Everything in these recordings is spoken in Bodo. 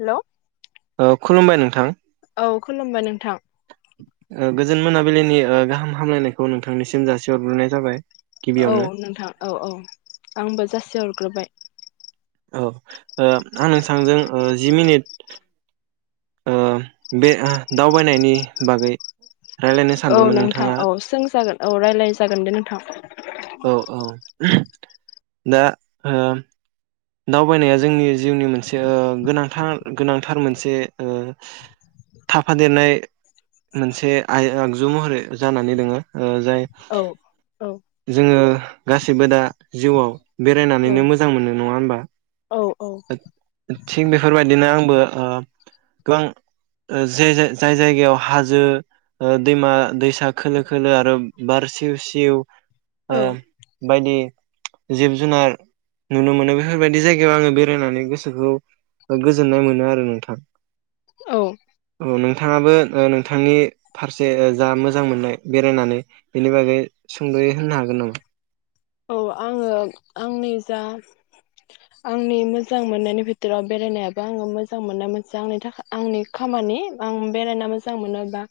हेल'। ओ खुलुमबाय नोंथां। औ खुलुमबाय नोंथां। ओ गोजोन मोनाबिलिनि ओ गाहाम हामलायनायखौ नोंथांनिसिम जासिहरग्रोनाय जाबाय। औ गिबियावनो नोंथां औ औ आंबो जासिहरग्रोबाय। औ ओ आं नोथांजों ओ जि मिनिट ओ बे ओ दावबायनायनि बागै रायलायनो औ सानदोंमोन नोंथां नोंथाङा औ सोंजागोन औ रायलाय जागोन दे नोंथां। औ औ दा ओ दावबायनाया जोंनि जिउनि मोनसे ओ गोनांथार गोनांथार मोनसे ओ थाफादेरनाय मोनसे आय आगजु महरै जानानै दोङो। ओ जाय औ औ जोङो गासैबो दा जिउआव बेरायनानैनो मोजां मोनो नङा होनबा औ औ थिग बेफोरबायदिनो आंबो ओ गोबां ओ जे जाय जायगायाव हाजो दैमा दैसा खोलो खोलो आरो बार सिव सिव ओ औ बायदि जिब जुनार नुनो मोनो बेफोरबायदि जायगायाव आङो बे बेरायनानै गोसोखौ गोजोननाय मोनो आरो नोंथां औ औ नोंथाङाबो ओ नोंथांनि फारसे जा मोजां मोननाय बेरायनानै बेनि बागै सुंद'यै होननो हागोन नामा औ आङो आंनि जा आंनि मोजां मोननायनि भितोराव बेरायनायाबो आङो मोजां मोननाय मोनसे आंनि थाखाय आंनि खामानि आं बेरायना मोजां मोनोबा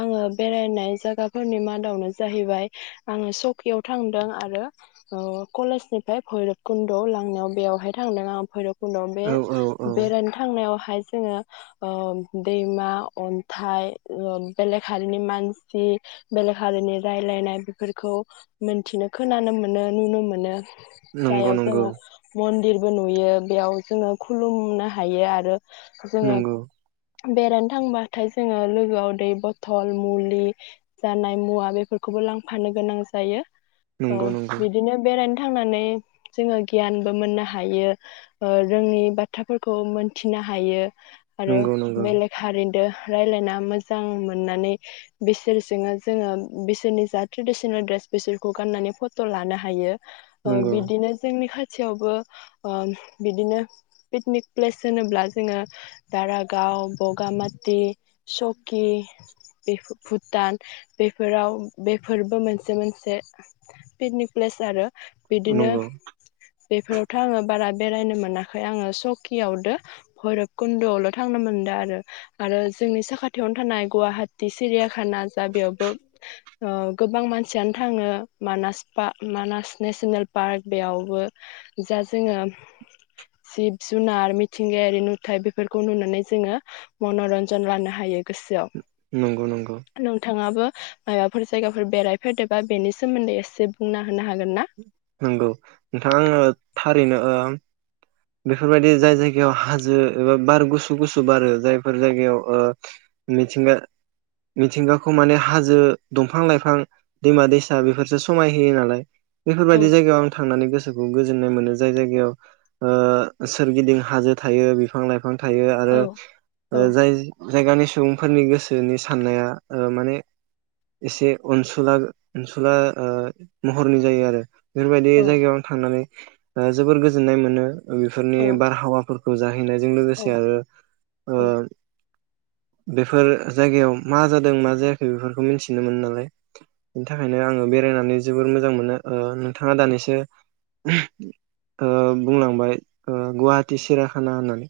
आङो बेरायनाय जायगाफोरनि मादावनो जाहैबाय आङो सकियाव थांदों आरो ओ कलेजनिफ्राय भैरब कुन्दआव लांनायाव बेयावहाय थांदों आं भैरब उनाव बे औ औ औ बेरायनो थांनायावहाय जोङो ओ दैमा अन्थाइ ओ बेलेक हारिनि मानसि बेलेक हारिनि रायलायनाय बेफोरखौ मोनथिनो खोनानो मोन नो नंगौ जायाव नंगौ जोङो मन्दिर बो नुयो बेयाव जोङो खुलुमनो हायो आरो जोङो नंगौ बेरायनो थांबाथाय जोङो लोगोआव दै बथल मुलि जानाय मुवा बेफोरखौबो लांफानो गोनां जायो। औ नंगौ नंगौ बिदिनो बेरायनो थांनानै जोङो गियानबो मोननो हायो ओ रोङै बाथ्राफोरखौ मोनथिनो हायो आरो नंगौ नंगौ बेलेग हारिदो रायलायना मोजां मोननानै बिसोरजोंङो जोङो बिसोरनि जा ट्रेडिसनेल ड्रेस बिसोरखौ गाननानै फ त' लानो हायो ओ नंगौ बिदिनो जोंनि खा थियावबो ओ बिदिनो पिकनिक प्लेस होनोब्ला जोङो दारागाव बगामाति चकि बेफो भुटान बेफोराव बेफोरबो मोनसे मोनसे पिकनिक प्लेस आरो बिदिनो नंगौ बेफोरावथ' आङो बारा बेरायनो मोनाखै आङो चकियावदो भैरब कुन्द'आवल' थांनो मोनदो आरो आरो जोंनि साखाथियावनो थानाय गुवाहाटी सिरिया खाना जा बेयावबो ओ गोबां मानसियानो थाङो मानास पा मानास नेसनेल पार्क बेयावबो जा जोङो जिब जुनार मिथिंगायारि नुथाय बेफोरखौ नुनानै जोङो मनरन्जन लानो हायो गोसोआव नंगौ नंगौ मायबाफोर जायगाफोर बेरायफेरदोबा बेनि सोमोन्दै एसे बुंना होनो हागोन ना? नंगौ नोंथां आङो थारैनो ओ बेफोरबायदि जाय जायगायाव हाजो एबा बार गुसु गुसु बारो जायफोर जायगायाव ओ मिथिंगा मिथिंगाखौ माने हाजो दंफां लाइफां दैमा दैसा बेफोरसो समाय होयो नालाय बेफोरबायदि औ जायगायाव आं थांनानै गोसो खौ गोजोननाय मोनो जाय जायगायाव ओ सोरगिदिं हाजो थायो बिफां लाइफां लायफां थायो आरो ओ औ जाय जायगानि सुबुं सुबुंफोरनि गोसोनि साननाया ओ माने एसे अनसुला अनसुला ओ महरनि जायो आरो बेफोरबायदि औ जायगायावनो थांनानै ओ जोबोर गोजोननाय मोनो बेफोरनि औ बारहावाफोरखौ जाहैनायजों लोगोसे औ आरो ओ औ बेफोर जायगायाव मा जादों मा जायाखै बेफोरखौ मिन्थिनो मोनो नालाय बेनि थाखायनो आङो बेरायनानै जोबोर मोजां मोनो ओ नोंथाङा दानिसो ओ बुंलांबाय ओ गुवाहाटि सिराखाना होननानै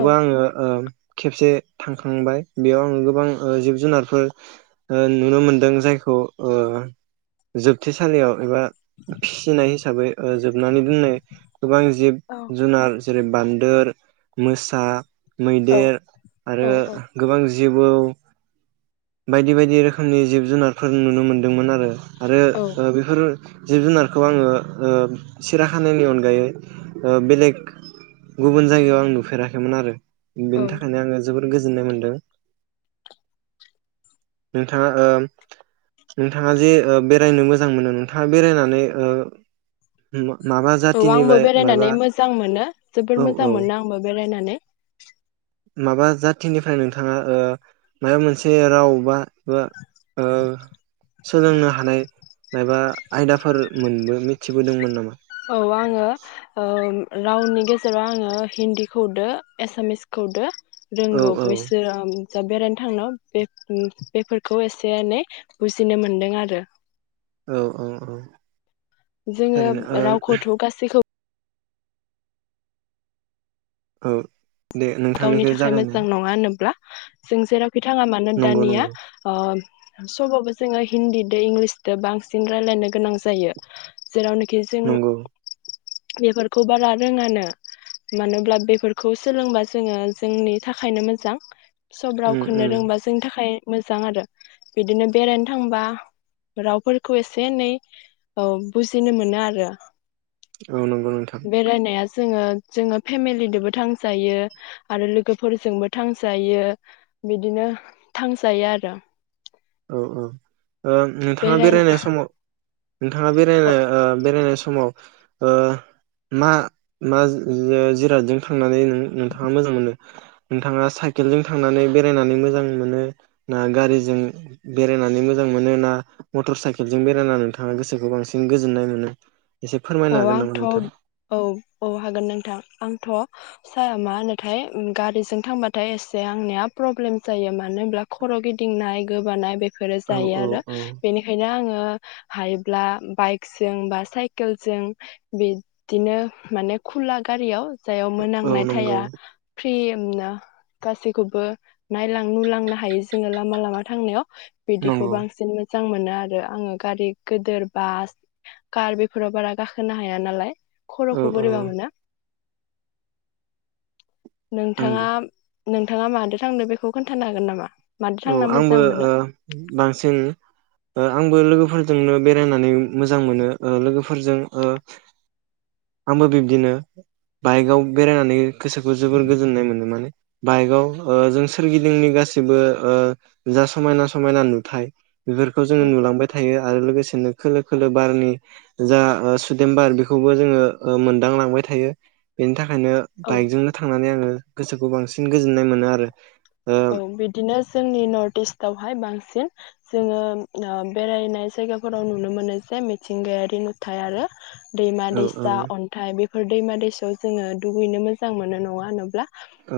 औ आङो ओ खेबसे थांखांबाय बेयाव आङो गोबां ओ जिब जुनारफोर ओ नुनो मोनदों जायखौ ओ जोबथेसालियाव एबा फिसिनाय हिसाबै ओ जोबनानै दोननाय गोबां जिब जुनार जेरै- बान्दोर मोसा मैदेर आरो औ औ गोबां जि जेबौ बायदि बायदि रोखोमनि जिब जुनारफोर नुनो मोन्दोंमोन आरो आरो औ ओ बे फोर जिब जुनारखौ आङो ओ सिरा खानायनि अनगायै ओ बेलेग गुबुन जायगायाव आं नुफेराखैमोन आरो। औ बेनि थाखायनो आङो जोबोद गोजोननाय मोनदों नोंथाङा ओ नोंथाङा जे ओ बेरायनो मोजां मोनो। नोंथाङा बेरायनानै ओ‌ मा औ आंबो बेरायनानै मोजां मोनो जोबोर औ औ मोजां मोनो आंबो बेरायनानै माबा जाथिनिफ्राय नोंथाङा ओ माबा मोनसे राव बा बा ओ सोलोंनो हानाय माबा आयदाफोर मोनबो मिथिबोदोंमोन नामा? औ आङो ओ रावनि गेजेराव आङो हिन्दी खौदो एसामिस खौदो औ रोंगौ औ बैसोर ओम जा बेरायनो थांनायाव बे बेफोरखौ एसे एनै बुजिनो मोनदों आरो औ औ औ जोङो थारैनो ओ रावखौथ' गासैखौ औ दे गावनि नोंथांनिखौ थाखाय जागायनाय मोजां नङा होनोब्ला जों जेराव बिथांआ मानो नंगौ दानिया नंगौ ओ सबावबो जोङो हिन्दीदो इंलिसदो बांसिन रायलायनो गोनां जायो जेरावनो खि जों नंगौ बेफोरखौ बारा रोङानो मानोब्ला बेफोरखौ सोलोंबासो जोङो जोंनि थाखायनो मोजां। सब उम रावखौनो उम रोंबा जोंनि थाखाय मोजां आरो बिदिनो बेरायनो थांबा रावफोरखौ एसे एनै ओ बुजिनो मोनो आरो। औ नंगौ नोंथां। बेरायनाया जोङो जोङो फेमिलिदोंबो थांजायो। आरो लोगोफोरजोंबो थांजायो बिदिनो थांजायो आरो। औ औ। ओ नोंथाङा बेराय बेरायनाय समाव नोंथाङा औ बेरायनो ओ बेरायनो समाव ओ मा मा ओ जिरादजों थांनानै नों-नोंथाङा मोजां मोनो? नोंथाङा साइकेलजों थांनानै बेरायनानै मोजां मोनो ना गारिजों? बेरायनानै मोजां मोनो ना मटर साइकेलजों बेरायनानै नोंथाङा गोसोखौ बांसिन गोजोननाय मोनो? एसे फोरमायनो औ हागोन नामा आंथ' नोंथां औ औ हागोन नोंथां आंथ' सा मा होनोथाय ओम गारिजों थांबाथाय एसे आंनिया प्रब्लेम जायो मानो होनब्ला खर' गिदिंनाय गोबानाय बे बेफोरो औ जायो औ आरो औ बेनिखायनो आङो हायोब्ला बाइकजों बा साइक केलजों बिदिनो माने खुला गारियाव सायाव औ मोनामनाय नंगौ थाया। फ्रिनो गासैखौबो नायलां नुलांनो हायो जोङो लामा लामा थांनायाव। बिदिखौ नंगौ बांसिन मोज मोजां मोनो आरो आङो गारि गोदोर बास कार बेफ फोराव बारा गाखोनो हाया नालाय। औ खर'खौ औ बोरैबा मोना। नोंथाङा आंबो नोंथाङा मादो थांदो बेखौ खोन्थानो हागोन नामा? मादो औ थांना आंबो मोजां मोनो ओ बांसिन ओ आंबो लोगोफोरजोंनो बेरायनानै मोजां मोनो ओ लोगोफोरजों ओ आंबो बिब्दिनो बाइकआव बेरायनानै गोसोखौ जोबोर गोजोननाय मोनो माने बाइकआव ओ जों सोरगिदिंनि गासैबो ओ जा समायना समायना नुथाय बेफोरखौ जोङो नुलांबाय थायो आरो लोगोसेनो खोलो खोलो बारनि जा सुदेम बार बेखौबो जोङो मोनदांलांबाय थायो बेनि थाखाय बेओंखायनो औ बाइकजोंनो थांनानै आङो गोसोखौ बांसिन गोजोननाय मोनो आरो औ बिदिनो जोंनि नर्थ इस्टआवहाय बांसिन जोङो बेरायनाय जायगाफोराव नुनो मोनो जे मिथिंगायारि नुथाय आरो दैमा औ दैसा अन्थाइ बे बेफोर दैमा दैसायाव जोङो दुगैनो मोजां मोनो नङा होनोब्ला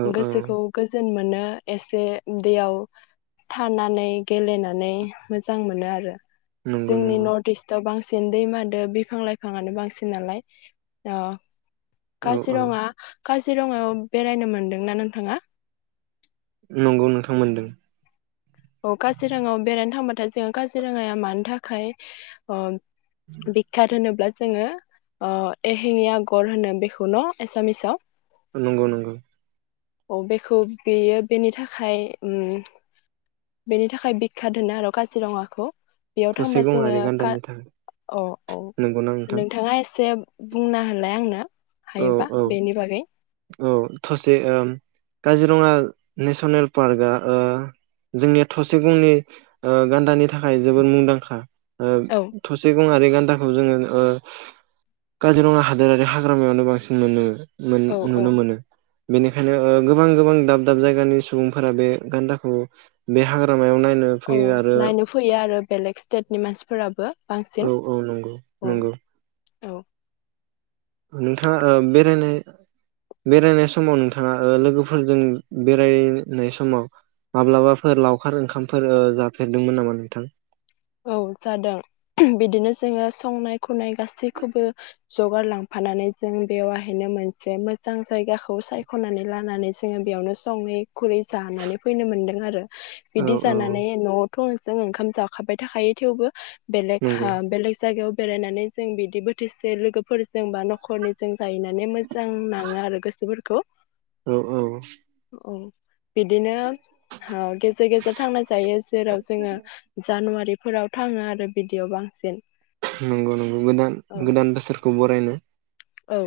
औ औ गोसोखौ गोजोन मोनो एसे दैयाव थानानै गेलेनानै मोजां मोनो आरो नंगौ जोंनि नंगौ नर्थ इस्टआव बांसिन बि दै मादो बिफां लाइफांआानो बांसिन नालाय‌ अ औ औ काजिरङा काजिरङायाव बेरायनो मोनदोंना नोंथाङा नंगौ नोंथांमोनदों औ काजिरङायाव बेरायनो थांबाथाय जोंङो काजिरङाया मानो थाखाय अ [unintelligible] होनोब्ला जोङो ओ एहिनि आगर होनो बेखौ न एसामिसाव नंगौ नंगौ औ बेखौ बेयो बेनि थाखाय उम बेनि थाखाय बिखा द होनो आरो काजिरङाखौ बेयाव थसे थांबा जोंङो गंआरि गान्दानि थाखाय औ औ नंगौना नोंथां नोंथाङा एसे बुंना हालाय आंनो औ हायोबा औ बेनि बागै औ थसे काजिरङा नेसनेल पार्कआ ओ जोंनिया थसे गंनि ओ गान्दानि थाखाय जोबोर मुंदांखा ओ औ थसे गंआरि गानदाखौ जोंङो ओ काजिरङा हादोरारि लामायानो बांसिन मोनो मोन औ औ नुनो मोनो बेनिखायनो ओ गोबां गोबां दाब दाब जायगानि सुबुंफोरा बे गान्दाखौ बे हाग्राम औ नायनो फैयो आरो बेलेग स्टेटनि मानसिफोराबो बांसिन औ औ नंगौ औ नंगौ औ नोंथाङा बेरायनाय बेरायनाय समाव नोंथाङा लोगोफोरजों बेरायनाय समाव माब्लाबाफोर लावखार ओंखामफोर जाफेरदोंमोन नामा नोंथां औ जादों बिदिनो जोंङो संनाय खुरनाय गासैखौबो जगार लांफानानै जों बेवहायनो मोनसे मोजां जायगाखौ सायखनानै लानानै जोंङो बेयावनो सङै खुरै जानानै फैनो मोनदों आरो औ बिदि औ जानानै न फुंजों ओंखाम जाखाबाय थाखायो थेवबो बेलेग नंगौ हा बेलेग जायगायाव बेरायनानै जों बिदि बोथोरसे लोगोफोरजों बा नखरनिजों जाहैनानै मोजां नांङो आरो गोसोफोरखौ औ औ औ बिदिनो औ गेजेर गेजेर थांनाय जायो जेराव जोंङो जानुवारि फोराव थांङो आरो बिदियाव बांसिन नंगौ नंगौ गोदान औ गोदान बोसोरखौ बरायनो औ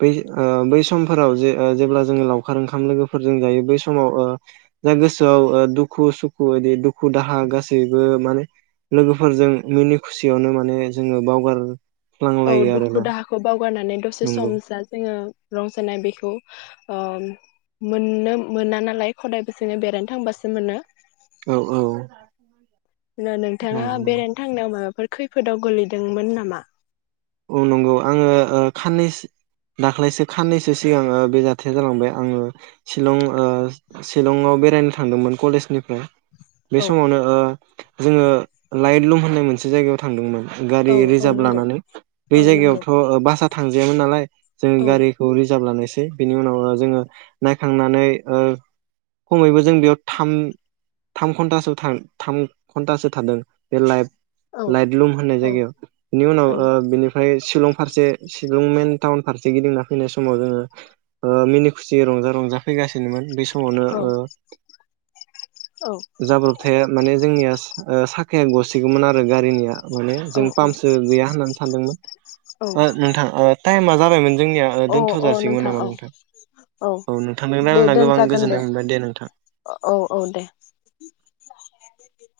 बै ओ बै समफोराव जे जेब्ला जोङो लावखार ओंखाम लोगोफोरजों जायो बै समाव ओ जा गोसोआव ओ दुखु सुखु बिदि दुखु दाहा गासैबो माने लोगोफोरजों मिनि खुसियावनो माने जोङो बावगार लांलायो आरोना गारनानै दसे सम नंगौ जा जोङो रंजानाय बेखौ ओ मोननो मोना नालाय खदायबो जोंङो बेरायनो थांबासो मोनो। औ ना नोंथाङा नंगौ नंगौ बेरायनो थां नामा फोर खैफोदाव गोलैदोंमोन नामा औ नंगौ आङो खाननैसो दाख्लैसो खाननैसो सिगां बे जाथाया जालांबाय आङो सिलं ओ सिलंआव बेरायनो थांदोंमोन कलेजनिफ्राय बे औ समावनो ओ जोङो लाइट लुम होननाय मोनसे जायगायाव थांदोंमोन गारि औ औ रिजार्भ नंगौ लानानै औ बे नंगौ जायगायावथ' बा सा थांजायामोन नालाय जों औ गारिखौ रिजार्भ लानाय सै बिनि उनाव जोङो नायखांनानै ओ खमैबो जों बेयाव थाम थाम घन्टासो था थाम घन्टासो थादों बे लाइभ औ लाइट लुम होन औ जगायाव बिनि उनाव औ ओ बिनि सिलं फारसे सिलं मेन टाउन फारसे गिदिंना फैनाय समाव जोङो ओ मिनि खुसियै रंजा रंजा फैगानोमोन बे स मावनो औ ओ औ जाब्रबथाया माने जोंनिया ओ साखाया गसिगौमोन आरो गारिनिया माने जों पाम्पसो गैया होननानै सानदोंमोन। औ ओ नोंथां ओ टाइमा जाबायमोन जोंनिया औ दोनथ' अ अ जासिगौमोन नामा औ नोंथां औ नोंथांजों दे रायज्लायना गोबां दोनजागोन गोजोननाय मोनबाय दे नोंथां। औ औ दे